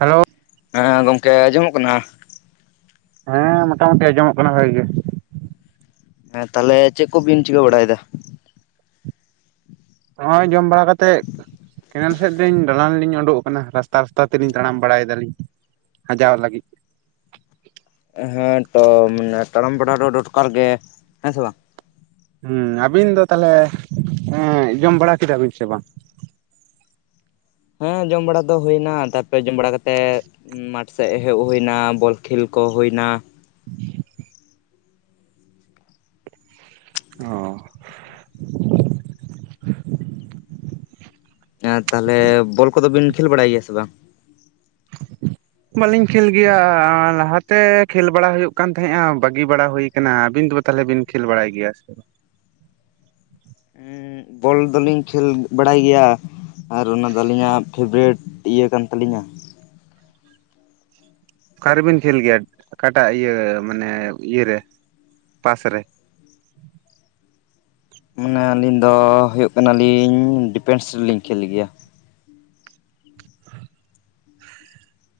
Hello ᱦᱮᱸ ᱜᱚᱢᱠᱮ ᱟᱸᱡᱚᱢᱚᱜ ᱠᱟᱱᱟ? ᱦᱮᱸ ᱢᱳᱴᱟᱢᱩᱴᱤ ᱟᱸᱡᱚᱢᱚᱜ ᱠᱟᱱᱟ ᱵᱷᱟᱜᱤ ᱜᱮ ᱦᱮᱸ ᱛᱟᱦᱚᱞᱮ ᱪᱮᱫ ᱠᱚᱵᱤᱱ ᱪᱤᱠᱟᱹ ᱵᱟᱲᱟᱭᱮᱫᱟ? ᱱᱚᱜᱼᱚᱭ ᱡᱚᱢ ᱵᱟᱲᱟ ᱠᱟᱛᱮᱫ ᱠᱮᱱᱮᱞ ᱼᱼ ᱥᱮᱫ ᱞᱤᱧ ᱫᱟᱲᱟᱱ ᱞᱤᱧ ᱩᱸᱰᱩᱠ ᱟᱠᱟᱱᱟ, ᱨᱟᱥᱛᱟ ᱨᱟᱥᱛᱟ ᱛᱮᱞᱤᱧ ᱛᱟᱲᱟᱢ ᱵᱟᱲᱟᱭᱮᱫᱟ ᱞᱤᱧ ᱦᱟᱡᱟᱣ ᱞᱟᱹᱜᱤᱫ ᱾ ᱦᱮᱸ ᱛᱚ ᱢᱟᱱᱮ ᱛᱟᱲᱟᱢ ᱵᱟᱲᱟ ᱫᱚ ᱫᱚᱨᱠᱟᱨ ᱜᱮ ᱾ ᱦᱮᱸ ᱥᱮ ᱵᱟᱝ? ᱦᱩᱸᱢ ᱟᱵᱤᱱ ᱫᱚ ᱛᱟᱦᱞᱮ ᱡᱚᱢ ᱵᱟᱲᱟ ᱠᱮᱫᱟ ᱵᱤᱱ ᱥᱮ ᱵᱟᱝ? ᱦᱮᱸ ᱡᱚᱢ ᱵᱟᱲᱟ ᱫᱚ ᱦᱩᱭᱮᱱᱟ ᱛᱟᱨᱯᱚᱨᱮ ᱡᱚᱢ ᱵᱟᱲᱟ ᱠᱟᱛᱮᱫ ᱼᱼ ᱢᱟᱴᱷ ᱥᱮᱫ ᱦᱮᱡ ᱦᱩᱭᱱᱟ ᱵᱚᱞ ᱠᱷᱮᱞ ᱠᱚ ᱦᱩᱭᱱᱟ ᱾ [inaudible] ᱚ ᱛᱟᱦᱚᱞᱮ ᱵᱚᱞ ᱠᱚᱫᱚ ᱵᱤᱱ ᱠᱷᱮᱞ ᱵᱟᱲᱟᱭ ᱜᱮᱭᱟ ᱥᱮ ᱵᱟᱝ? ᱵᱟᱹᱞᱤᱧ ᱠᱷᱮᱞ ᱜᱮᱭᱟ, ᱞᱟᱦᱟᱛᱮ ᱠᱷᱮᱞ ᱵᱟᱲᱟ ᱦᱩᱭᱩᱜ ᱠᱟᱱ ᱛᱟᱦᱮᱸᱜᱼᱟ ᱵᱟᱹᱜᱤ ᱵᱟᱲᱟ ᱦᱩᱭᱼᱼ ᱠᱟᱱᱟ ᱟᱹᱵᱤᱱ ᱫᱚ ᱛᱟᱦᱚᱞᱮ ᱵᱤᱱ ᱠᱷᱮᱞ ᱵᱟᱲᱟᱭ ᱜᱮᱭᱟ ᱥᱮ? ᱵᱚᱞ ᱫᱚᱞᱤᱧ ᱠᱷᱮᱞ ᱵᱟᱲᱟᱭ ᱜᱮᱭᱟ ᱾ ᱟᱨ ᱚᱱᱟᱫᱚ ᱟᱹᱞᱤᱧᱟᱜ ᱯᱷᱮᱵᱟᱨᱮᱴ ᱤᱭᱟᱹ ᱠᱟᱱ ᱛᱟᱹᱞᱤᱧᱟ ᱾ ᱚᱠᱟ ᱨᱮᱵᱤᱱ ᱠᱷᱮᱞ ᱜᱮᱭᱟ ᱚᱠᱟᱴᱟᱜ ᱤᱭᱟᱹ ᱢᱟᱱᱮ ᱤᱭᱟᱹᱨᱮ ᱯᱟᱥ ᱨᱮ? ᱢᱟᱱᱮ ᱟᱹᱞᱤᱧ ᱫᱚ ᱦᱩᱭᱩᱜ ᱠᱟᱱᱟᱞᱤᱧ ᱰᱤᱯᱮᱱᱥ ᱨᱮᱞᱤᱧ ᱠᱷᱮᱞ ᱜᱮᱭᱟ ᱾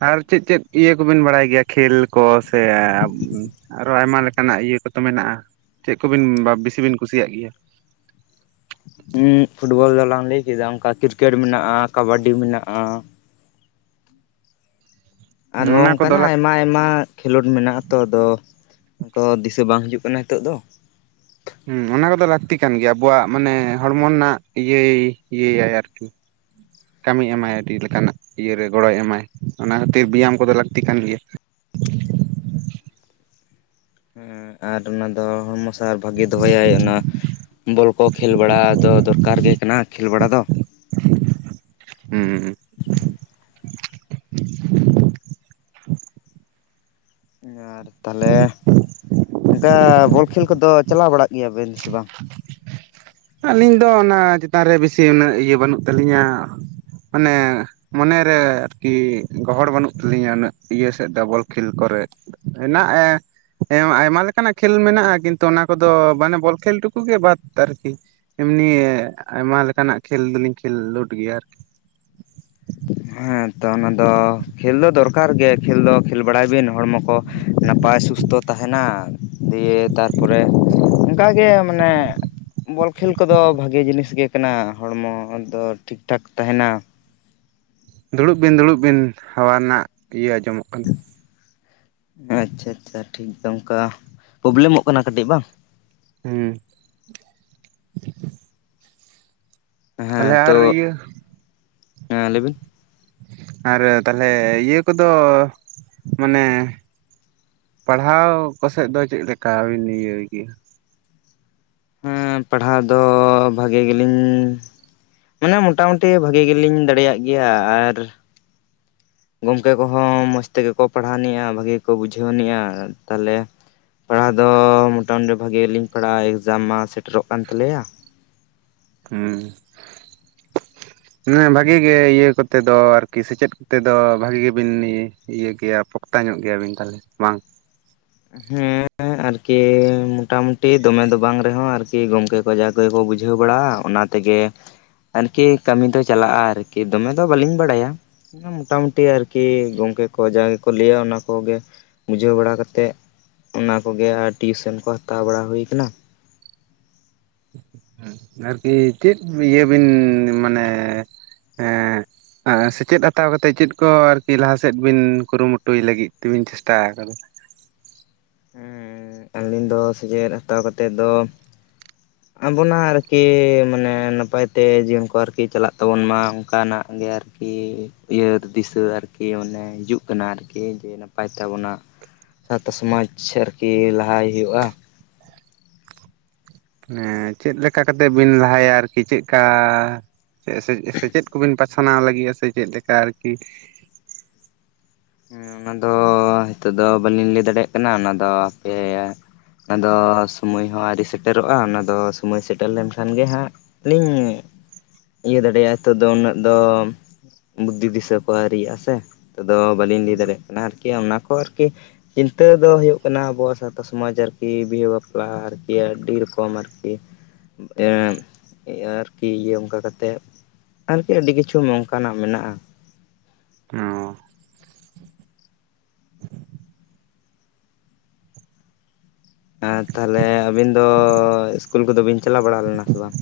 ᱟᱨ ᱪᱮᱫ ᱪᱮᱫ ᱤᱭᱟᱹ ᱠᱚᱵᱤᱱ ᱵᱟᱲᱟᱭ ᱜᱮᱭᱟ ᱠᱷᱮᱞ ᱠᱚ ᱥᱮ? ᱟᱨᱚ ᱟᱭᱢᱟ ᱞᱮᱠᱟᱱᱟᱜ ᱤᱭᱟᱹ ᱠᱚᱛᱚ ᱢᱮᱱᱟᱜᱼᱟ ᱾ ᱪᱮᱫ ᱠᱚᱵᱤᱱ ᱵᱤᱥᱤ ᱵᱤᱱ ᱠᱩᱥᱤᱭᱟᱜ ᱜᱮᱭᱟ? ᱦᱩᱸ ᱯᱷᱩᱴᱵᱚᱞ ᱫᱚᱞᱟᱝ ᱞᱟᱹᱭ ᱠᱮᱫᱟ ᱚᱱᱠᱟ ᱠᱨᱤᱠᱮᱴ ᱢᱮᱱᱟᱜᱼᱟ ᱠᱟᱵᱟᱰᱤ ᱢᱮᱱᱟᱜᱼᱟ ᱾ ᱟᱨᱦᱚᱸ ᱚᱱᱟ ᱠᱚᱫᱚ ᱚᱱᱠᱟᱱᱟᱜ ᱞᱟᱠ ᱟᱭᱢᱟ ᱟᱭᱢᱟᱼᱼ ᱠᱷᱮᱞᱳᱰ ᱢᱮᱱᱟᱜᱼᱟ ᱛᱚ ᱟᱫᱚ ᱚᱱᱠᱟ ᱫᱤᱥᱟᱹ ᱵᱟᱝ ᱦᱤᱡᱩᱜ ᱠᱟᱱᱟ ᱱᱤᱛᱚᱜ ᱫᱚ ᱾ ᱦᱩᱸ ᱚᱱᱟ ᱠᱚᱫᱚ ᱞᱟᱹᱠᱛᱤ ᱠᱟᱱ ᱜᱮᱭᱟ, ᱟᱵᱚᱣᱟᱜ ᱢᱟᱱᱮ ᱦᱚᱲᱢᱚ ᱨᱮᱱᱟᱜ ᱤᱭᱟᱹᱭ ᱤᱭᱟᱹᱭᱟᱭ ᱟᱨᱠᱤ᱾ ᱠᱟᱹᱢᱤ ᱮᱢᱟᱭ ᱟᱹᱰᱤ ᱞᱮᱠᱟᱱᱟᱜ ᱤᱭᱟᱹᱨᱮ ᱜᱚᱲᱚᱭ ᱮᱢᱟᱭ, ᱚᱱᱟ ᱠᱷᱟᱹᱛᱤᱨ ᱵᱮᱭᱟᱢ ᱠᱚᱫᱚ ᱞᱟᱹᱠᱛᱤ ᱠᱟᱱ ᱜᱮᱭᱟ ᱾ ᱟᱨ ᱚᱱᱟ ᱫᱚ ᱦᱚᱲᱢᱚ ᱥᱟᱶᱟᱨ ᱵᱷᱟᱜᱤ ᱫᱚᱦᱚᱭᱟᱭ ᱾ ᱚᱱᱟᱼᱼ ᱵᱚᱞ ᱠᱚ ᱠᱷᱮᱞ ᱵᱟᱲᱟ ᱫᱚ ᱫᱚᱨᱠᱟᱨ ᱜᱮ ᱠᱟᱱᱟ ᱠᱷᱮᱞ ᱵᱟᱲᱟ ᱫᱚ ᱾ ᱦᱩᱸᱢ ᱾ ᱟᱨ ᱛᱟᱦᱚᱞᱮ ᱚᱱᱠᱟ ᱵᱚᱞ ᱠᱷᱮᱞ ᱠᱚᱫᱚ ᱪᱟᱞᱟᱣ ᱵᱟᱲᱟᱜ ᱜᱮᱭᱟᱵᱮᱱ ᱥᱮ ᱵᱟᱝ? ᱟᱹᱞᱤᱧ ᱫᱚ ᱚᱱᱟ ᱪᱮᱛᱟᱱ ᱨᱮ ᱵᱮᱥᱤ ᱩᱱᱟᱹᱜ ᱤᱭᱟᱹ ᱵᱟᱹᱱᱩᱜ ᱛᱟᱹᱟᱞᱤᱧᱟ ᱢᱟᱱᱮᱼᱼ ᱢᱚᱱᱮᱨᱮ ᱟᱨᱠᱤ ᱜᱚᱦᱚᱲ ᱵᱟᱹᱱᱩᱜ ᱛᱟᱹᱞᱤᱧᱟ ᱩᱱᱟᱹᱜ ᱤᱭᱟᱹ ᱥᱮᱫ ᱫᱚ ᱵᱚᱞ ᱠᱷᱮᱞ ᱠᱚᱨᱮ ᱾ ᱦᱮᱱᱟᱜ ᱮᱸ ᱦᱮᱸ ᱟᱭᱢᱟ ᱞᱮᱠᱟᱱᱟᱜ ᱠᱷᱮᱞ ᱢᱮᱱᱟᱜ-ᱟ ᱠᱤᱱᱛᱩ ᱚᱱᱟ ᱠᱚᱫᱚ ᱢᱟᱱᱮ ᱵᱚᱞ ᱠᱷᱮᱞ ᱴᱩᱠᱩ ᱜᱮ ᱵᱟᱫ ᱟᱨᱠᱤ ᱮᱢᱱᱤ ᱟᱭᱢᱟ ᱞᱮᱠᱟᱱᱟᱜ ᱠᱷᱮᱞ ᱫᱚᱞᱤᱧ ᱠᱷᱮᱞᱞᱳᱰ ᱜᱮᱭᱟ ᱟᱨᱠᱤ ᱦᱮᱸ ᱛᱚ ᱚᱱᱟ ᱫᱚ ᱠᱷᱮᱞ ᱫᱚ ᱫᱚᱨᱠᱟᱨ ᱜᱮ ᱠᱷᱮᱞ ᱫᱚ ᱠᱷᱮᱞ ᱵᱟᱲᱟᱭᱵᱤᱱ ᱦᱚᱲᱢᱚ ᱠᱚ ᱱᱟᱯᱟᱭ ᱥᱩᱥᱛᱷᱚ ᱛᱟᱦᱮᱱᱟ ᱫᱤᱭᱮ ᱛᱟᱨᱯᱚᱨᱮ ᱚᱱᱠᱟᱜᱮ ᱢᱟᱱᱮ ᱵᱚᱞ ᱠᱷᱮᱞ ᱠᱚᱫᱚ ᱵᱷᱟᱜᱮ ᱡᱤᱱᱤᱥ ᱜᱮ ᱠᱟᱱᱟ ᱦᱚᱲᱢᱚ ᱫᱚ ᱴᱷᱤᱠ ᱴᱷᱟᱠ ᱛᱟᱦᱮᱱᱟ ᱫᱩᱲᱩᱵ ᱵᱤᱱ ᱫᱩᱲᱩᱵ ᱵᱤᱱ ᱦᱟᱣᱟ ᱨᱮᱱᱟᱜ ᱤᱭᱟᱹ ᱟᱸᱡᱚᱢᱚᱜ ᱠᱟᱱᱟ ᱟᱪᱪᱷᱟ ᱟᱪᱪᱷᱟ ᱴᱷᱤᱠ ᱫᱚ ᱚᱱᱠᱟ ᱯᱨᱚᱵᱞᱮᱢᱚᱜ ᱠᱟᱱᱟ ᱠᱟᱹᱴᱤᱡ ᱵᱟᱝ ᱦᱩᱸ ᱛᱟᱦᱚᱞᱮ ᱦᱮᱸ ᱟᱨ ᱛᱚ ᱤᱭᱟᱹ ᱦᱮᱸ ᱞᱟᱹᱭᱵᱤᱱ ᱟᱨ ᱛᱟᱦᱚᱞᱮ ᱤᱭᱟᱹ ᱠᱚᱫᱚ ᱢᱟᱱᱮ ᱯᱟᱲᱦᱟᱣ ᱠᱚ ᱥᱮᱫ ᱫᱚ ᱪᱮᱫ ᱞᱮᱠᱟ ᱵᱤᱱ ᱤᱭᱟᱹᱭ ᱜᱮᱭᱟ? ᱦᱮᱸ ᱯᱟᱲᱦᱟᱣ ᱫᱚ ᱵᱷᱟᱜᱮ ᱜᱮᱞᱤᱧᱼᱼ ᱢᱟᱱᱮ ᱢᱚᱴᱟᱢᱩᱴᱤ ᱵᱷᱟᱜᱤ ᱜᱮᱞᱤᱧ ᱫᱟᱲᱮᱭᱟᱜ ᱜᱮᱭᱟ ᱟᱨ ᱼᱼ ᱜᱚᱢᱠᱮ ᱠᱚᱦᱚᱸ ᱢᱚᱡᱽ ᱛᱮᱜᱮ ᱠᱚ ᱯᱟᱲᱦᱟᱣ ᱟᱱᱤᱡᱼᱟ ᱵᱷᱟᱹᱜᱤ ᱠᱚ ᱵᱩᱡᱷᱟᱹᱣ ᱟᱱᱤᱡᱼᱟ ᱛᱟᱞᱦᱮᱼᱼ ᱯᱟᱲᱦᱟᱣ ᱫᱚ ᱢᱚᱴᱟᱢᱩᱴᱤ ᱵᱷᱟᱜᱤᱞᱤᱧ ᱯᱟᱲᱦᱟᱜ-ᱟ ᱮᱠᱡᱟᱢ ᱢᱟ ᱥᱮᱴᱮᱨᱚᱜ ᱠᱟᱱ ᱛᱟᱞᱮᱭᱟ ᱦᱩ ᱦᱮ ᱵᱷᱟᱜᱤ ᱜᱮ ᱤᱭᱟᱹ ᱠᱚᱛᱮ ᱫᱚ ᱟᱨᱠᱤ ᱥᱮᱪᱮᱫ ᱠᱚᱛᱮ ᱫᱚ ᱵᱷᱟᱜᱤ ᱜᱮᱵᱤᱱ ᱤᱭᱟᱹ ᱜᱮᱭᱟ ᱯᱚᱠᱛᱟ ᱧᱚᱜ ᱜᱮᱭᱟᱵᱤᱱ ᱛᱟᱦᱚᱞᱮ ᱵᱟᱝ ᱦᱮ ᱟᱨᱠᱤ ᱢᱚᱴᱟᱢᱩᱴᱤ ᱫᱚᱢᱮ ᱫᱚ ᱵᱟᱝ ᱨᱮᱦᱚ ᱟᱨᱠᱤ ᱜᱚᱝᱠᱮ ᱠᱚ ᱡᱟ ᱠᱚᱠᱚ ᱵᱩᱡᱷᱟᱹᱣ ᱵᱟᱲᱟᱜ-ᱟ ᱚᱱᱟᱛᱮ ᱛᱮᱜᱮ ᱟᱨᱠᱤ ᱠᱟᱹᱢᱤ ᱫᱚ ᱪᱟᱞᱟᱜ-ᱟ ᱟᱨᱠᱤ ᱫᱚᱢᱮ ᱫᱚ ᱵᱟᱹᱞᱤᱧ ᱵᱟᱲᱟᱭᱟ ᱢᱚᱴᱟᱢᱩᱴᱤ ᱟᱨᱠᱤ ᱜᱚᱢᱠᱮ ᱠᱚ ᱡᱟ ᱜᱮᱠᱚ ᱞᱟᱹᱭᱟ ᱚᱱᱟ ᱠᱚᱜᱮ ᱵᱩᱡᱷᱟᱹᱣ ᱵᱟᱲᱟ ᱠᱟᱛᱮᱫ ᱚᱱᱟᱠᱚᱜᱮ ᱟᱨ ᱴᱤᱭᱩᱥᱮᱱ ᱠᱚ ᱦᱟᱛᱟᱣ ᱵᱟᱲᱟ ᱦᱩᱭ ᱠᱟᱱᱟ ᱟᱨᱠᱤ ᱪᱮᱫ ᱤᱭᱟᱹ ᱵᱤᱱ ᱢᱟᱱᱮ ᱮ ᱥᱮᱪᱮᱫ ᱦᱟᱛᱟᱣ ᱠᱟᱛᱮᱫ ᱪᱮᱫ ᱠᱚ ᱟᱨᱠᱤ ᱞᱟᱦᱟᱥᱮᱫ ᱵᱤᱱ ᱠᱩᱨᱩᱢᱩᱴᱩᱭ ᱞᱟᱹᱜᱤᱫ ᱛᱮᱵᱤᱱ ᱪᱮᱥᱴᱟ ᱟᱠᱟᱫᱟ ᱦᱮ ᱟᱹᱞᱤᱧ ᱫᱚ ᱥᱮᱪᱮᱫ ᱦᱟᱛᱟᱣ ᱠᱟᱛᱮᱫ ᱫᱚ ᱟᱵᱚᱱᱟᱜ ᱟᱨᱠᱤ ᱢᱟᱱᱮ ᱱᱟᱯᱟᱭ ᱛᱮ ᱡᱤᱭᱚᱱ ᱠᱚ ᱟᱨᱠᱤ ᱪᱟᱞᱟᱜ ᱛᱟᱵᱚᱱ ᱢᱟ ᱚᱱᱠᱟᱱᱟᱜ ᱜᱮ ᱟᱨᱠᱤ ᱟᱨ ᱠᱤ ᱤᱭᱟᱹ ᱫᱤᱥᱟᱹ ᱟᱨᱠᱤ ᱢᱚᱱᱮ ᱦᱤᱡᱩᱜ ᱠᱟᱱᱟ ᱟᱨᱠᱤ ᱡᱮ ᱱᱟᱯᱟᱭ ᱛᱟᱵᱚᱱᱟᱜ ᱥᱟᱶᱛᱟ ᱥᱚᱢᱟᱡᱽ ᱟᱨᱠᱤ ᱞᱟᱦᱟᱭ ᱦᱩᱭᱩᱜ-ᱟ ᱦᱮ ᱪᱮᱫ ᱞᱮᱠᱟ ᱠᱟᱛᱮᱜ ᱵᱤᱱ ᱞᱟᱦᱟᱭᱟ ᱟᱨᱠᱤ ᱪᱮᱫᱠᱟ ᱥᱮᱪᱮᱫ ᱠᱚᱵᱤᱱ ᱯᱟᱥᱷᱱᱟᱣ ᱞᱟᱹᱜᱤᱫ-ᱟ ᱥᱮ ᱪᱮᱫ ᱞᱮᱠᱟ ᱟᱨᱠᱤ ᱚᱱᱟ ᱫᱚ ᱱᱤᱛᱚᱜ ᱫᱚ ᱵᱟᱹᱞᱤᱧ ᱞᱟᱹᱭ ᱫᱟᱲᱮᱭᱟᱜ ᱠᱟᱱᱟ ᱚᱱᱟᱫᱚ ᱟᱯᱮ ᱚᱱᱟᱫᱚ ᱥᱚᱢᱚᱭ ᱦᱚ ᱟᱹᱣᱨᱤ ᱥᱮᱴᱮᱨᱚᱜ-ᱟ ᱚᱱᱟ ᱫᱚ ᱥᱚᱢᱚᱭ ᱥᱮᱴᱮᱨ ᱞᱮᱱᱠᱷᱟᱱ ᱜᱮ ᱦᱟᱜ ᱞᱟᱹᱭ ᱢᱮ ᱤᱭᱟᱹ ᱫᱟᱲᱮᱭᱟᱜ ᱱᱤᱛᱚᱜ ᱫᱚ ᱩᱱᱟᱹᱜ ᱫᱚ ᱵᱩᱫᱽᱫᱷᱤ ᱫᱤᱥᱟᱹ ᱠᱚ ᱟᱹᱶᱨᱤᱭᱟᱜ-ᱟ ᱥᱮ ᱱᱤᱛᱚᱜ ᱫᱚ ᱵᱟᱹᱞᱤᱧ ᱞᱟᱹᱭ ᱫᱟᱲᱮᱭᱟᱜ ᱠᱟᱱᱟ ᱟᱨᱠᱤ ᱚᱱᱟ ᱠᱚ ᱟᱨᱠᱤ ᱪᱤᱱᱛᱟᱹ ᱫᱚ ᱦᱩᱭᱩᱜ ᱠᱟᱱᱟ ᱟᱵᱚᱣᱟᱜ ᱥᱟᱶᱛᱟ ᱥᱚᱢᱟᱡᱽ ᱟᱨᱠᱤ ᱵᱤᱦᱟᱹ ᱵᱟᱯᱞᱟ ᱟᱨᱠᱤ ᱟᱹᱰᱤ ᱨᱚᱠᱚᱢ ᱟᱨᱠᱤ ᱮᱜ ᱟᱨᱠᱤ ᱤᱭᱟᱹ ᱚᱱᱠᱟ ᱠᱟᱛᱮᱫ ᱟᱨᱠᱤ ᱟᱹᱰᱤ ᱠᱤᱪᱷᱩ ᱱᱚᱝᱠᱟᱱᱟᱜ ᱢᱮᱱᱟᱜ-ᱟ ᱚ ᱦᱮ ᱛᱟᱦᱚᱞᱮ ᱟᱹᱵᱤᱱ ᱫᱚ ᱤᱥᱠᱩᱞ ᱠᱚᱫᱚ ᱵᱤᱱ ᱪᱟᱞᱟᱣ ᱵᱟᱲᱟ ᱞᱮᱱᱟ ᱥᱮ ᱵᱟᱝ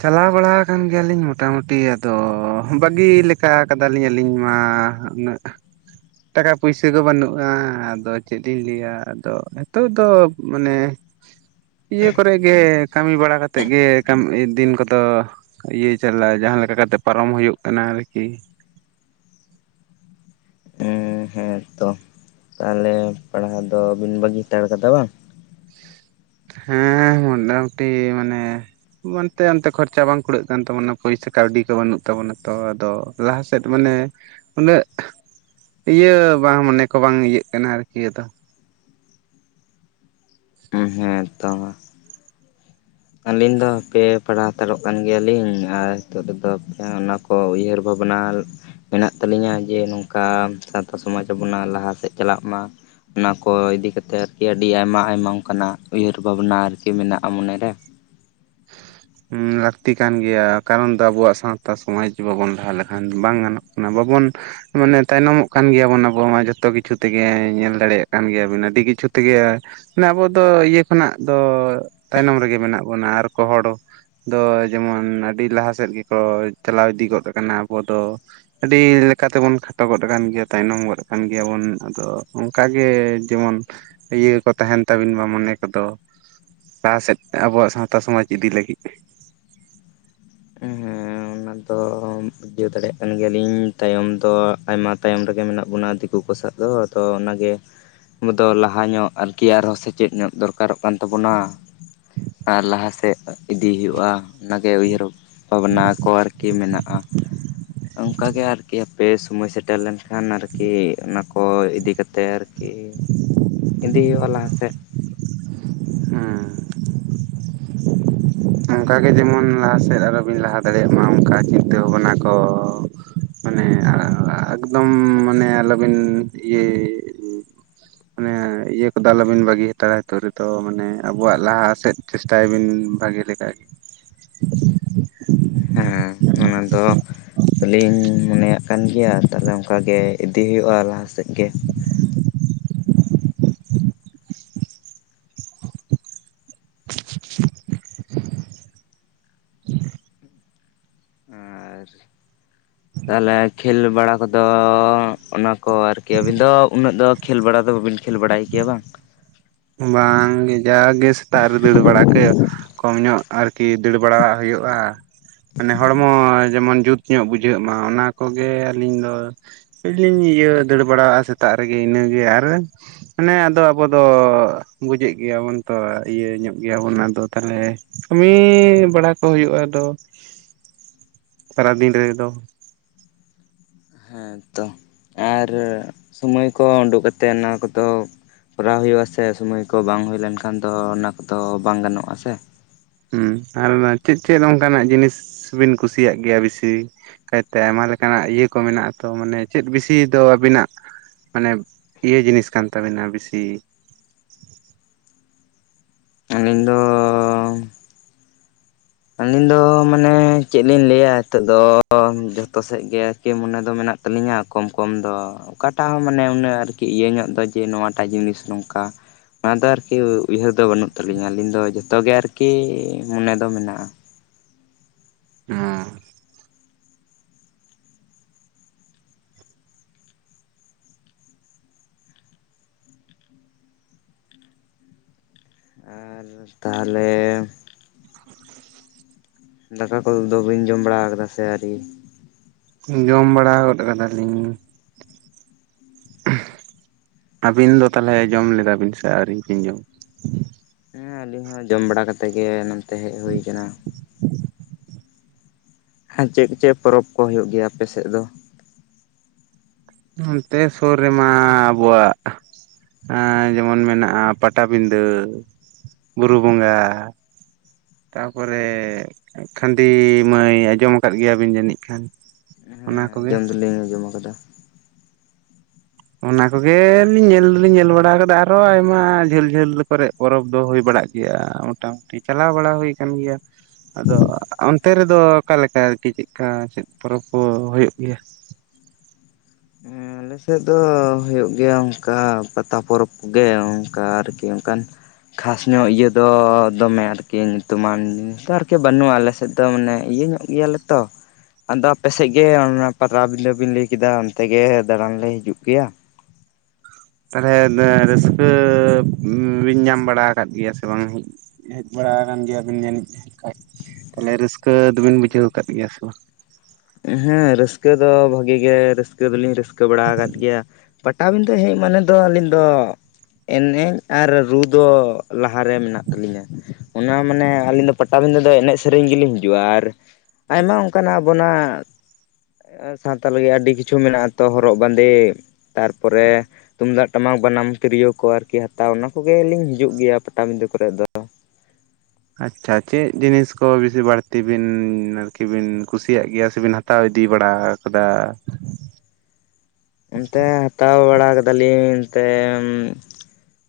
ᱪᱟᱞᱟᱣ ᱵᱟᱲᱟ ᱟᱠᱟᱱ ᱜᱮᱭᱟᱞᱤᱧ ᱢᱚᱴᱟᱢᱩᱴᱤ ᱟᱫᱚ ᱵᱟᱹᱜᱤ ᱞᱮᱠᱟ ᱠᱟᱫᱟᱞᱤᱧ ᱟᱹᱞᱤᱧ ᱢᱟ ᱦᱟᱜ ᱩᱱᱟᱹᱜ ᱴᱟᱠᱟ ᱯᱩᱭᱥᱟᱹ ᱠᱚ ᱵᱟᱹᱱᱩᱜ-ᱟ ᱟᱫᱚ ᱪᱮᱫ ᱤᱧ ᱞᱟᱹᱭᱟ ᱟᱫᱚ ᱱᱤᱛᱚᱜ ᱫᱚ ᱢᱟᱱᱮ ᱤᱭᱟᱹ ᱠᱚᱨᱮ ᱜᱮ ᱠᱟᱹᱢᱤ ᱵᱟᱲᱟ ᱠᱟᱛᱮᱫ ᱜᱮ ᱠᱟᱹ ᱫᱤᱱ ᱠᱚᱫᱚ ᱤᱭᱟᱹ ᱪᱟᱞᱟᱜ-ᱟ ᱡᱟᱦᱟᱸ ᱞᱮᱠᱟ ᱠᱟᱛᱮᱫ ᱯᱟᱨᱚᱢ ᱦᱩᱭᱩᱜ ᱠᱟᱱᱟ ᱟᱨᱠᱤ ᱦᱮ ᱛᱚ ᱛᱟᱦᱚᱞᱮ ᱯᱟᱲᱦᱟᱣ ᱫᱚᱵᱤᱱ ᱵᱟᱹᱜᱤ ᱦᱟᱛᱟᱲ ᱠᱟᱫᱟ ᱵᱟᱝ ᱦᱮ ᱢᱚᱴᱟᱢᱩᱴᱤ ᱢᱟᱱᱮ ᱢᱟᱹᱱᱛᱮ ᱚᱱᱛᱮ ᱠᱷᱚᱨᱪᱟ ᱵᱟᱝ ᱠᱩᱨᱟᱹᱜ ᱠᱟᱱ ᱛᱟᱵᱚᱱᱟ ᱯᱚᱭᱥᱟ ᱠᱟᱹᱣᱰᱤ ᱠᱚ ᱵᱟᱹᱱᱩᱜ ᱛᱟᱵᱚᱱᱟ ᱛᱚ ᱟᱫᱚ ᱞᱟᱦᱟ ᱥᱮᱫ ᱢᱟᱱᱮ ᱩᱱᱟᱹᱜ- ᱤᱭᱟᱹ ᱵᱟᱝ ᱢᱚᱱᱮ ᱠᱚ ᱵᱟᱝ ᱤᱭᱟᱹᱜ ᱠᱟᱱᱟ ᱟᱨᱠᱤ ᱟᱫᱚ᱾ ᱮ ᱛᱚ ᱢᱟ᱾ ᱟᱹᱞᱤᱧ ᱫᱚ ᱦᱟᱯᱮ ᱯᱟᱲᱦᱟᱣ ᱦᱟᱛᱟᱲᱚᱜ ᱠᱟᱱ ᱜᱮᱭᱟᱞᱤᱧ ᱟᱨ ᱱᱤᱛᱚᱜ ᱫᱚᱠᱚ ᱚᱱᱟᱠᱚ ᱩᱭᱦᱟᱹᱨ ᱵᱷᱟᱵᱽᱱᱟ ᱞᱮ- ᱢᱮᱱᱟᱜ ᱛᱟᱹᱟᱞ ᱧᱟ ᱡᱮ ᱱᱚᱝᱠᱟ ᱥᱟᱶᱛᱟ ᱥᱚᱢᱟᱡᱽ ᱟᱵᱚᱱᱟᱜ ᱞᱟᱦᱟ ᱥᱮᱫ ᱪᱟᱞᱟᱜ ᱢᱟ᱾ ᱚᱱᱟ ᱠᱚ ᱤᱫᱤ ᱠᱟᱛᱮᱫ ᱟᱭᱟᱹᱰᱤ ᱟᱭᱢᱟ ᱟᱭᱢᱟ ᱚᱝᱠᱟᱱᱟᱜ ᱩᱭᱦᱟᱹᱨ ᱵᱷᱟᱵᱽᱱᱟ ᱟᱨᱠᱤ ᱢᱮᱱᱟᱜᱼᱟ ᱢᱚᱱᱮ ᱨᱮ᱾ ᱞᱟᱠᱛᱤ ᱠᱟᱱ ᱜᱮᱭᱟ ᱠᱟᱨᱚᱱ ᱫᱚ ᱟᱵᱩᱣᱟᱜ ᱥᱟᱶᱛᱟ ᱥᱚᱢᱟᱡ ᱵᱟᱵᱚᱱ ᱞᱟᱦᱟ ᱞᱮᱠᱷᱟᱱ ᱵᱟᱝ ᱜᱟᱱᱚᱜ ᱠᱟᱱᱟ ᱵᱟᱵᱚᱱ- ᱢᱟᱱᱮ ᱛᱟᱭᱱᱚᱢᱚᱜ ᱠᱟᱱ ᱜᱮᱭᱟᱵᱚᱱ ᱟᱵᱚ ᱢᱟ ᱡᱚᱛᱚ ᱠᱤᱪᱷᱩ ᱛᱮᱜᱮ ᱧᱮᱞ ᱫᱟᱲᱮᱭᱟᱜ ᱠᱟᱱ ᱜᱮᱭᱟᱵᱤᱱ ᱟᱹᱰᱤ ᱠᱤᱪᱷᱩ ᱛᱮᱜᱮ᱾ ᱢᱟᱱᱮ ᱟᱵᱚ ᱫᱚ ᱤᱭᱟᱹ ᱠᱷᱚᱱᱟᱜ ᱫᱚ ᱛᱟᱭᱱᱚᱢ ᱨᱮᱜᱮ ᱢᱮᱱᱟᱜ ᱵᱚᱱᱟ ᱟᱨᱠᱚ ᱦᱚᱲ- ᱫᱚ ᱡᱮᱢᱚᱱ ᱟᱹᱰᱤ ᱞᱟᱦᱟ ᱥᱮᱫ ᱜᱮᱠᱚ ᱪᱟᱞᱟᱣ ᱤᱫᱤ ᱜᱚᱫ ᱟᱠᱟᱱᱟ ᱟᱵᱚ ᱫᱚ- ᱟᱹᱰᱤ ᱞᱮᱠᱟᱛᱮᱵᱚᱱ ᱠᱷᱟᱴᱚ ᱜᱚᱫ ᱟᱠᱟᱱ ᱜᱮᱭᱟ ᱛᱟᱭᱱᱚᱢ ᱜᱚᱫ ᱠᱟᱱ ᱜᱮᱭᱟᱵᱚᱱ ᱟᱫᱚ ᱚᱱᱠᱟᱜᱮ ᱡᱮᱢᱚᱱ ᱤᱭᱟᱹ ᱠᱚ ᱛᱟᱦᱮᱱ ᱛᱟᱵᱤᱱ ᱢᱟ ᱢᱚᱱᱮ ᱠᱚᱫᱚ ᱞᱟᱦᱟ ᱥᱮᱫ ᱟᱵᱚᱣᱟᱜ ᱥᱟᱶᱛᱟ ᱥᱚᱢᱟᱡᱽ ᱤᱫᱤ ᱞᱟᱹᱜᱤᱫ ᱦᱮᱸ ᱚᱱᱟ ᱫᱚᱢ- ᱩᱡᱷᱟᱹᱣ ᱫᱟᱲᱮᱭᱟᱜ ᱠᱟᱱ ᱜᱮᱭᱟᱞᱤᱧ ᱛᱟᱭᱚᱢ ᱫᱚ ᱟᱭᱢᱟ ᱛᱟᱭᱚᱢ ᱨᱮᱜᱮ ᱢᱮᱱᱟᱜ ᱵᱚᱱᱟ ᱫᱤᱠᱩ ᱠᱚ ᱥᱟᱜ ᱫᱚ ᱟᱫᱚ ᱚᱱᱟ ᱜᱮ- ᱟᱵᱩ ᱫᱚ ᱞᱟᱦᱟ ᱧᱚᱜ ᱟᱨᱠᱤ ᱟᱨᱦᱚᱸ ᱥᱮᱪᱮᱫ ᱧᱚᱜ ᱫᱚᱨᱠᱟᱨᱚᱜ ᱠᱟᱱ ᱛᱟᱵᱚᱱᱟ᱾ ᱟᱨ ᱞᱟᱦᱟ ᱥᱮᱫ ᱤᱫᱤ ᱦᱩᱭᱩᱜᱼᱟ ᱚᱱᱟᱜᱮ ᱩᱭᱦᱟᱹᱨ ᱵᱷᱟᱵᱱᱟ ᱠᱚ ᱟᱨᱠ- ᱢᱮᱱᱟᱜᱼᱟ ᱚᱝᱠᱟ ᱜᱮ ᱟᱨᱠᱤ ᱦᱟᱯᱮ ᱥᱚᱢᱚᱭ ᱥᱮᱴᱮᱨ ᱞᱮᱱ- ᱮᱱᱟ ᱟᱨᱠᱤ ᱚᱱᱟ ᱠᱚ ᱤᱫᱤ ᱠᱟᱛᱮᱨ ᱟᱨᱠᱤ ᱤᱫᱤ ᱣᱟᱞᱟᱝ ᱥᱮ- [unintelligible] ᱟᱸ᱾ ᱚᱱᱠᱟᱜᱮ ᱡᱮᱢᱚᱱ ᱞᱟᱦᱟ ᱥᱮᱫ ᱟᱨᱚ ᱵᱤᱱ ᱞᱟᱦᱟ ᱫᱟᱲᱮᱭᱟᱜ ᱢᱟ ᱚᱱᱠᱟ ᱪᱤᱱᱛᱟᱹ ᱵᱷᱟᱵᱱᱟ ᱠᱚ- ᱢᱟᱱᱮ ᱮᱠᱫᱚᱢ ᱢᱟᱱᱮ ᱟᱞᱚᱵᱤᱱ ᱤᱭᱟᱹ- [inaudible] ᱢᱟᱱᱮ ᱤᱭᱟᱹ ᱠᱚᱫᱚ ᱟᱞᱚᱵᱤᱱ ᱵᱟᱹᱜᱤ ᱦᱟᱛᱟᱲᱟ ᱱᱤᱛᱚᱜ ᱨᱮᱫᱚ ᱢᱟᱱᱮ ᱟᱵᱚᱣᱟᱜ ᱞᱟᱦᱟ ᱥᱮᱫ ᱪᱮᱥᱴᱟᱭᱵᱤᱱ- ᱵᱷᱟᱜᱮ ᱞᱮᱠᱟᱜ ᱜᱮ᱾ ᱦᱮᱸ ᱚᱱᱟ ᱫᱚ᱾ ᱛᱞᱤᱧ ᱢᱚᱱᱮᱭᱟᱜ ᱠᱟᱱ ᱜᱮᱭᱟ ᱛᱟᱦᱚᱞᱮ ᱚᱝᱠᱟ ᱜᱮ ᱤᱫᱤ ᱦᱩᱭᱩᱜᱼᱟ ᱞᱟᱦᱟᱥᱮᱫ ᱜᱮ᱾ [inaudible] [inaudible] ᱟᱨ- [inaudible] ᱛᱟᱦᱮᱞᱮ ᱠᱷᱮᱞ ᱵᱟᱲᱟ ᱠᱚᱫᱚ ᱚᱱᱟ ᱠᱚ ᱟᱨᱠᱤ ᱟᱹᱵᱤᱱ ᱫᱚ ᱩᱱᱟᱹᱜ ᱫᱚ- ᱠᱷᱮᱞ ᱵᱟᱲᱟ ᱫᱚ ᱵᱟᱹᱵᱤᱱ ᱠᱷᱮᱞ ᱵᱟᱲᱟᱭ ᱜᱮᱭᱟ ᱵᱟᱝ᱾ ᱵᱟᱝ ᱜᱮ ᱡᱟ ᱜᱮ ᱥᱮᱛᱟᱜ ᱨᱮ ᱫᱟᱹᱲ ᱵᱟᱲᱟ ᱠᱚ ᱠᱚᱢ ᱧᱚᱜ᱾ ᱟᱨᱠᱤ ᱫᱟᱹᱲ ᱵᱟᱲᱟᱣᱟᱜ ᱦᱩᱭᱩᱜᱼᱟ ᱢᱟᱱᱮ ᱦᱚᱲᱢᱚ ᱡᱮᱢᱚᱱ ᱡᱩᱛ- ᱧᱚᱜ ᱵᱩᱡᱷᱟᱹᱜ ᱢᱟ ᱚᱱᱟ ᱠᱚᱜᱮ ᱟᱹᱞᱤᱧ ᱫᱚ- ᱟᱹᱞᱤᱧ ᱤᱭᱟᱹ ᱫᱟᱹᱲ ᱵᱟᱲᱟᱜᱼᱟ ᱥᱮᱛᱟᱜ ᱨᱮᱜᱮ ᱤᱱᱟᱹᱜᱮ ᱟᱨ ᱢᱟᱱᱮ ᱟᱫᱚ ᱟᱵᱚ ᱫᱚ- ᱵᱩᱡᱮᱫ ᱜᱮᱭᱟᱵᱚᱱ ᱛᱚ ᱤᱭᱟᱹ ᱧᱚᱜ ᱜᱮᱭᱟᱵᱚᱱ ᱟᱫᱚ ᱛᱟᱦᱮᱞᱮ᱾ ᱠᱟᱹᱢᱤ ᱵᱟᱲᱟ ᱠᱚ ᱦᱩᱭᱩᱜᱼᱟ ᱟᱫᱚ ᱥᱟᱨᱟ ᱫᱤᱱ ᱨᱮᱫᱚ᱾ ᱦᱮᱸ ᱛᱚ ᱟᱨ ᱥᱚᱢᱚᱭ ᱠᱚ ᱩᱱᱰᱩᱜ ᱠᱟᱛᱮᱫ ᱚᱱᱟ ᱠᱚᱫᱚ- ᱠᱚᱨᱟᱣ ᱦᱩᱭᱩᱜᱼᱟ ᱥᱮ ᱥᱚᱢᱚᱭ ᱠᱚ ᱵᱟᱝ ᱦᱩᱭ ᱞᱮᱱᱠᱷᱟᱱ ᱫᱚ ᱚᱱᱟ ᱠᱚᱫᱚ ᱵᱟᱝ ᱜᱟᱱᱚᱜᱼᱟ ᱥᱮ᱾ ᱦᱩᱸ ᱟᱨ ᱪᱮᱫ ᱪᱮᱫ ᱚᱱᱠᱟᱱᱟᱜ ᱡᱤᱱᱤᱥ ᱵᱤᱱ ᱠᱩᱥᱤᱭᱟᱜ ᱜᱮᱭᱟ ᱵᱤᱥᱤ᱾ ᱠᱟᱭᱛᱮ ᱟᱭᱢᱟ ᱞᱮᱠᱟᱱᱟᱜ ᱤᱭᱟᱹ ᱠᱚ ᱢᱮᱱᱟᱜᱼᱟ ᱛᱚ ᱢᱟᱱᱮ ᱪᱮᱫ ᱵᱮᱥᱤ ᱫᱚ ᱟᱵᱤᱱᱟᱜ᱾ ᱢᱟᱱᱮ ᱤᱭᱟᱹ ᱡᱤᱱᱤᱥ ᱠᱟᱱ ᱛᱟᱵᱮᱱᱟ ᱵᱤᱥᱤ᱾ ᱟᱹᱞᱤᱧ ᱫᱚ- ᱟᱹᱞᱤᱧ ᱫᱚ ᱢᱟᱱᱮ ᱪᱮᱫ ᱞᱤᱧ ᱞᱟᱹᱭᱟ ᱱᱤᱛᱚᱜ ᱫᱚ ᱡᱚᱛᱷᱚ ᱥᱮᱜ ᱜᱮ- ᱠᱮ ᱢᱚᱱᱮ ᱫᱚ ᱢᱮᱱᱟᱜ ᱛᱟᱹᱞᱤᱧ-ᱟ ᱠᱚᱢ ᱠᱚᱢ ᱫᱚ- ᱚᱠᱟᱴᱟᱜ ᱦᱚᱸ ᱢᱟᱱᱮ ᱩᱱᱟᱹᱜ ᱟᱨᱠᱤ ᱤᱭᱟᱹᱧᱚᱜ ᱫᱚ ᱡᱮ ᱱᱚᱣᱟᱴᱟᱜ ᱡᱤᱱᱤᱥ ᱚᱝᱠᱟ- ᱚᱱᱟ ᱫᱚ ᱟᱨᱠᱤ ᱩᱭᱦᱟᱹᱨ ᱫᱚ ᱵᱟᱹᱱᱩᱜ ᱛᱟᱹᱞᱤᱧᱟ ᱟᱹᱞᱤᱧ ᱫᱚ ᱡᱷᱚᱛᱚ ᱜᱮ ᱟᱨᱠᱤ ᱢᱚᱱᱮ ᱫᱚ ᱢᱮᱱᱟᱜ-ᱟ ᱩᱸ ᱟᱨ ᱛᱟᱦᱞᱮ ᱫᱟᱠᱟ ᱠᱚᱫᱚ ᱵᱤᱱ ᱡᱚᱢ ᱵᱟᱲᱟᱣ ᱟᱠᱟᱫᱟ ᱥᱮ ᱟᱹᱣᱨᱤ ᱡᱚᱢ ᱵᱟᱲᱟ ᱜᱚᱫ ᱠᱟᱫᱟᱞᱤᱧ ᱟᱹᱵᱤᱱ ᱫᱚ ᱛᱟᱦᱞᱮ ᱡᱚᱢ ᱞᱮᱫᱟ ᱵᱤᱱ ᱥᱮ ᱟᱹᱣᱨᱤ ᱵᱤᱱ ᱡᱚᱢᱟ ᱦᱮᱸ ᱟᱞᱤᱧ ᱦᱚᱸ ᱡᱚᱢ ᱵᱟᱲᱟ ᱠᱟᱛᱮ ᱜᱮ ᱱᱚᱱᱛᱮ ᱦᱮᱡ ᱦᱩᱭ ᱟᱠᱟᱱᱟ ᱪᱮᱫ ᱪᱮᱫ ᱯᱚᱨᱚᱵᱽ ᱠᱚ ᱦᱩᱭᱩᱜ ᱜᱮᱭᱟ ᱟᱯᱮ ᱥᱮᱫ ᱫᱚ ᱱᱚᱱᱛᱮ ᱥᱩᱨ ᱨᱮᱢᱟ ᱟᱵᱚᱣᱟᱜ ᱡᱮᱢᱚᱱ ᱢᱮᱱᱟᱜ-ᱟ ᱯᱟᱛᱟᱵᱤᱸᱰᱟᱹ ᱵᱩᱨᱩ ᱵᱚᱸᱜᱟ ᱛᱟᱯᱚᱨᱮ ᱠᱷᱟᱸᱫ ᱢᱟᱹᱭ ᱟᱸᱡᱚᱢ ᱟᱠᱟᱫ ᱜᱮᱭᱟ ᱵᱤᱱ ᱡᱟᱹᱱᱤᱡ ᱠᱷᱟᱱ ᱚᱱᱟ ᱦᱮᱸ ᱠᱚᱜᱮ ᱡᱚᱢ ᱫᱚ ᱞᱤᱧ ᱡᱚᱢ ᱟᱠᱟᱫᱟ ᱚᱱᱟ ᱠᱚᱜ ᱞᱤᱧ ᱧᱮᱞ ᱫᱚᱞᱤᱧ ᱧᱮᱞ ᱵᱟᱲᱟ ᱟᱠᱟᱫᱟ ᱟᱨᱚ ᱟᱭᱢᱟ ᱡᱷᱟᱹᱞ ᱡᱷᱟᱹᱞ ᱠᱚᱨᱮ᱾ ᱯᱚᱨᱚᱵᱽ ᱫᱚ ᱦᱩᱭ ᱵᱟᱲᱟᱜ ᱜᱮᱭᱟ ᱢᱚᱴᱟ ᱢᱩᱴᱤ ᱪᱟᱞᱟᱣ ᱵᱟᱲᱟ ᱦᱩᱭ ᱟᱠᱟᱱ ᱜᱮᱭᱟ᱾ ᱟᱫᱚ ᱚᱱᱛᱮ ᱨᱮᱫᱚ ᱚᱠᱟ ᱞᱮᱠᱟ ᱟᱨᱠᱤ ᱪᱤᱜ ᱞᱮᱠᱟ ᱪᱮᱫ ᱯᱚᱨᱚᱵᱽ ᱠᱚ ᱦᱩᱭᱩᱜ ᱜᱮᱭᱟ᱾ ᱟᱞᱮ ᱥᱮᱫ ᱫᱚ ᱦᱩᱭᱩᱜ ᱜᱮᱭᱟ ᱚᱝᱠᱟ ᱯᱟᱛᱟ ᱯᱚᱨᱚᱵᱽ᱾ ᱜᱮ ᱚᱱᱠᱟ ᱟᱨᱠᱤ ᱚᱱᱠᱟᱱ ᱠᱷᱟᱥ ᱧᱚᱜ ᱤᱭᱟᱹ ᱫᱚ ᱫᱚᱢᱮ ᱟᱨᱠᱤ ᱧᱩᱛᱩᱢᱟᱱ ᱡᱤᱱᱤᱥ ᱫᱚ ᱟᱨᱠᱤ ᱵᱟᱹᱱᱩᱜ-ᱟ ᱟᱞᱮ ᱥᱮᱫ ᱫᱚ ᱢᱟᱱᱮ ᱤᱭᱟᱹ ᱧᱚᱜ ᱜᱮᱭᱟ ᱞᱮ ᱛᱚ ᱟᱫᱚ ᱟᱯᱮᱥᱮᱫ ᱜᱮ ᱚᱱᱟ ᱯᱟᱛᱟᱵᱤᱸᱫᱟᱹ ᱵᱤᱱ ᱞᱟᱹᱭ ᱠᱮᱫᱟ ᱛᱮᱜᱮ ᱫᱟᱬᱟᱱ ᱞᱮ ᱦᱤᱡᱩᱜ ᱜᱮᱭᱟ ᱛᱟᱦᱞᱮ ᱨᱟᱹᱥᱠᱟᱹ ᱵᱤᱱ ᱧᱟᱢ ᱵᱟᱲᱟ ᱟᱠᱟᱫ ᱜᱮᱭᱟ ᱥᱮ ᱵᱟᱝ ᱦᱮᱡ ᱵᱟᱲᱟ ᱟᱠᱟᱱ ᱜᱮᱭᱟ ᱵᱤᱱ ᱡᱟᱹᱱᱤᱡ ᱠᱷᱟᱡ ᱛᱟᱦᱞᱮ ᱨᱟᱹᱥᱠᱟᱹ ᱫᱚᱵᱤᱱ ᱵᱩᱡᱷᱟᱹᱣ ᱟᱠᱟᱫ ᱜᱮᱭᱟ ᱥᱮ ᱵᱟᱝ ᱦᱮᱸ ᱨᱟᱹᱥᱠᱟᱹ ᱫᱚ ᱵᱷᱟᱹᱜᱤ ᱜᱮ ᱨᱟᱹᱥᱠᱟᱹ ᱫᱚᱞᱤᱧ ᱨᱟᱹᱥᱠᱟᱹ ᱵᱟᱲᱟ ᱟᱠᱟᱫ ᱜᱮᱭᱟ ᱯᱟᱴᱟᱵᱤᱸᱫᱷᱟᱹ ᱦᱮᱡ ᱢᱟᱱᱮᱫᱚ ᱟᱹᱞᱤᱧ ᱫᱚ ᱮᱱᱮᱡ ᱟᱨ ᱨᱩ ᱫᱚ ᱞᱟᱦᱟ ᱨᱮ ᱢᱮᱱᱟᱜ ᱛᱟᱹᱞᱤᱧᱟ ᱚᱱᱟ ᱢᱟᱱᱮ ᱟᱹᱞᱤᱧ ᱫᱚ ᱯᱟᱴᱟᱵᱤᱸᱫᱷᱟᱹ ᱫᱚ ᱮᱱᱮᱡ ᱥᱮᱨᱮᱧ ᱜᱮᱞᱤᱧ ᱦᱤᱡᱩᱜ-ᱟ ᱟᱨ ᱟᱭᱢᱟ ᱚᱱᱠᱟᱱᱟᱜ ᱟᱵᱚᱱᱟᱜ ᱥᱟᱱᱛᱟᱞ ᱜᱮ ᱟᱹᱰᱤ ᱠᱤᱪᱷᱩ ᱢᱮᱱᱟᱜ-ᱟ ᱛᱚ ᱦᱚᱨᱚᱜ ᱵᱟᱸᱫᱮ ᱛᱟᱨᱯᱚᱨᱮ ᱛᱩᱢᱫᱟᱜ ᱴᱟᱢᱟᱠ ᱵᱟᱱᱟᱢ ᱛᱤᱨᱭᱳ ᱠᱚ ᱟᱨᱠᱤ ᱦᱟᱛᱟᱣ ᱚᱱᱟ ᱠᱚᱜᱮ ᱞᱤᱧ ᱦᱤᱡᱩᱜ ᱜᱮᱭᱟ ᱯᱟᱴᱟᱵᱤᱸᱫᱟᱹ ᱠᱚᱨᱮ ᱫᱚ ᱟᱪᱪᱷᱟ ᱪᱮᱫ ᱡᱤᱱᱤᱥ ᱠᱚ ᱵᱮᱥᱤ ᱵᱟᱹᱲᱛᱤ ᱵᱤᱱ ᱟᱨᱠᱤ ᱵᱤᱱ ᱠᱩᱥᱤᱭᱟᱜ ᱜᱮᱭᱟ ᱥᱮ ᱵᱤᱱ ᱦᱟᱛᱟᱣ ᱤᱫᱤ ᱵᱟᱲᱟ ᱟᱠᱟᱫᱟ ᱚᱱᱛᱮ ᱦᱟᱛᱟᱣ ᱵᱟᱲᱟ ᱟᱠᱟᱫᱟ ᱞᱤᱧ ᱮᱱᱛᱮ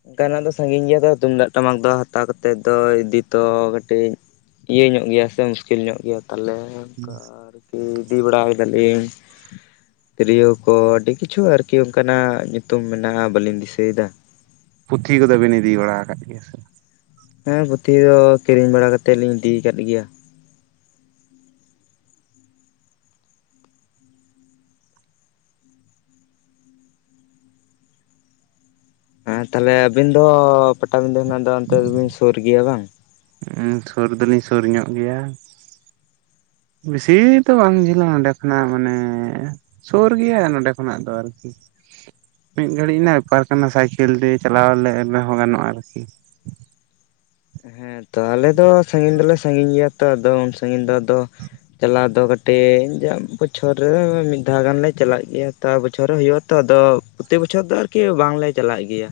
ᱚᱱᱠᱟᱱᱟᱜ ᱫᱚ ᱥᱟᱜᱤᱧ ᱜᱮᱭᱟ ᱛᱚ ᱛᱩᱢᱫᱟᱜ ᱴᱟᱢᱟᱠ ᱫᱚ ᱦᱟᱛᱟᱣ ᱠᱟᱛᱮ ᱫᱚ ᱤᱫᱤ ᱛᱚ ᱠᱟᱹᱴᱤᱡ ᱤᱭᱟᱹ ᱧᱚᱜ ᱜᱮᱭᱟ ᱥᱮ ᱢᱩᱥᱠᱤᱞ ᱧᱚᱜ ᱜᱮᱭᱟ ᱛᱟᱦᱞᱮ ᱚᱱᱠᱟ ᱟᱨᱠᱤ ᱤᱫᱤ ᱵᱟᱲᱟ ᱟᱠᱟᱫᱟ ᱞᱤᱧ ᱛᱤᱨᱭᱟᱹᱣ ᱠᱚ ᱟᱹᱰᱤ ᱠᱤᱪᱷᱩ ᱟᱨᱠᱤ ᱚᱱᱠᱟᱱᱟᱜ ᱧᱩᱛᱩᱢ ᱢᱮᱱᱟᱜ-ᱟ ᱵᱟᱹᱞᱤᱧ ᱫᱤᱥᱟᱹᱭᱮᱫᱟ ᱯᱩᱛᱷᱤ ᱠᱚᱫᱚ ᱵᱤᱱ ᱤᱫᱤ ᱵᱟᱲᱟ ᱟᱠᱟᱫ ᱜᱮᱭᱟ ᱥᱮ ᱵᱟᱝ ᱦᱮᱸ ᱯᱩᱛᱷᱤ ᱫᱚ ᱠᱤᱨᱤᱧ ᱵᱟᱲᱟ ᱠᱟᱛᱮᱫ ᱞᱤᱧ ᱤᱫᱤ ᱟᱠᱟᱫ ᱜᱮᱭᱟ ᱦᱮᱸ ᱛᱟᱦᱞᱮ ᱟᱹᱵᱤᱱ ᱫᱚ ᱯᱟᱴᱟᱵᱤᱸᱫᱟᱹ ᱨᱮᱱᱟᱜ ᱫᱚ ᱚᱱᱛᱮ ᱫᱚ ᱵᱤᱱ ᱥᱩᱨ ᱜᱮᱭᱟ ᱵᱟᱝ ᱩᱸ ᱥᱩᱨ ᱫᱚ ᱞᱤᱧ ᱥᱩᱨ ᱧᱚᱜ ᱜᱮᱭᱟ ᱵᱤᱥᱤ ᱫᱚ ᱵᱟᱝ ᱡᱷᱟᱹᱞᱟ ᱚᱸᱰᱮ ᱠᱷᱚᱱᱟᱜ ᱢᱟᱱᱮ ᱥᱳᱨ ᱜᱮᱭᱟ ᱱᱚᱰᱮ ᱠᱷᱚᱱᱟᱜ ᱫᱚ ᱟᱨᱠᱤ ᱢᱤᱫ ᱜᱷᱟᱹᱲᱤᱡ ᱨᱮᱱᱟᱜ ᱵᱮᱯᱟᱨ ᱠᱟᱱᱟ ᱥᱟᱭᱠᱮᱞ ᱛᱮ ᱪᱟᱞᱟᱣ ᱞᱮᱱ ᱨᱮᱦᱚᱸ ᱜᱟᱱᱚᱜ-ᱟ ᱟᱨᱠᱤ ᱦᱮᱸᱛᱚ ᱟᱞᱮ ᱫᱚ ᱥᱟᱺᱜᱤᱧ ᱫᱚᱞᱮ ᱥᱟᱺᱜᱤᱧ ᱜᱮᱭᱟ ᱛᱚ ᱟᱫᱚ ᱩᱱ ᱥᱟᱺᱜᱤᱧ ᱫᱚ ᱟᱫᱚ ᱪᱟᱞᱟᱣ ᱫᱚ ᱠᱟᱹᱴᱤᱡ ᱵᱚᱪᱷᱚᱨ ᱨᱮ ᱢᱤᱫ ᱫᱷᱟᱣ ᱜᱟᱱᱞᱮ ᱪᱟᱞᱟᱜ ᱜᱮᱭᱟ ᱛᱟᱣ ᱵᱚᱪᱷᱚᱨ ᱨᱮ ᱦᱩᱭᱩᱜ-ᱟ ᱛᱚ ᱟᱫᱚ ᱯᱨᱚᱛᱤ ᱵᱚᱪᱷᱚᱨ ᱫᱚ ᱟᱨᱠᱤ ᱵᱟᱝᱞᱮ ᱪᱟᱞᱟᱜ ᱜᱮᱭᱟ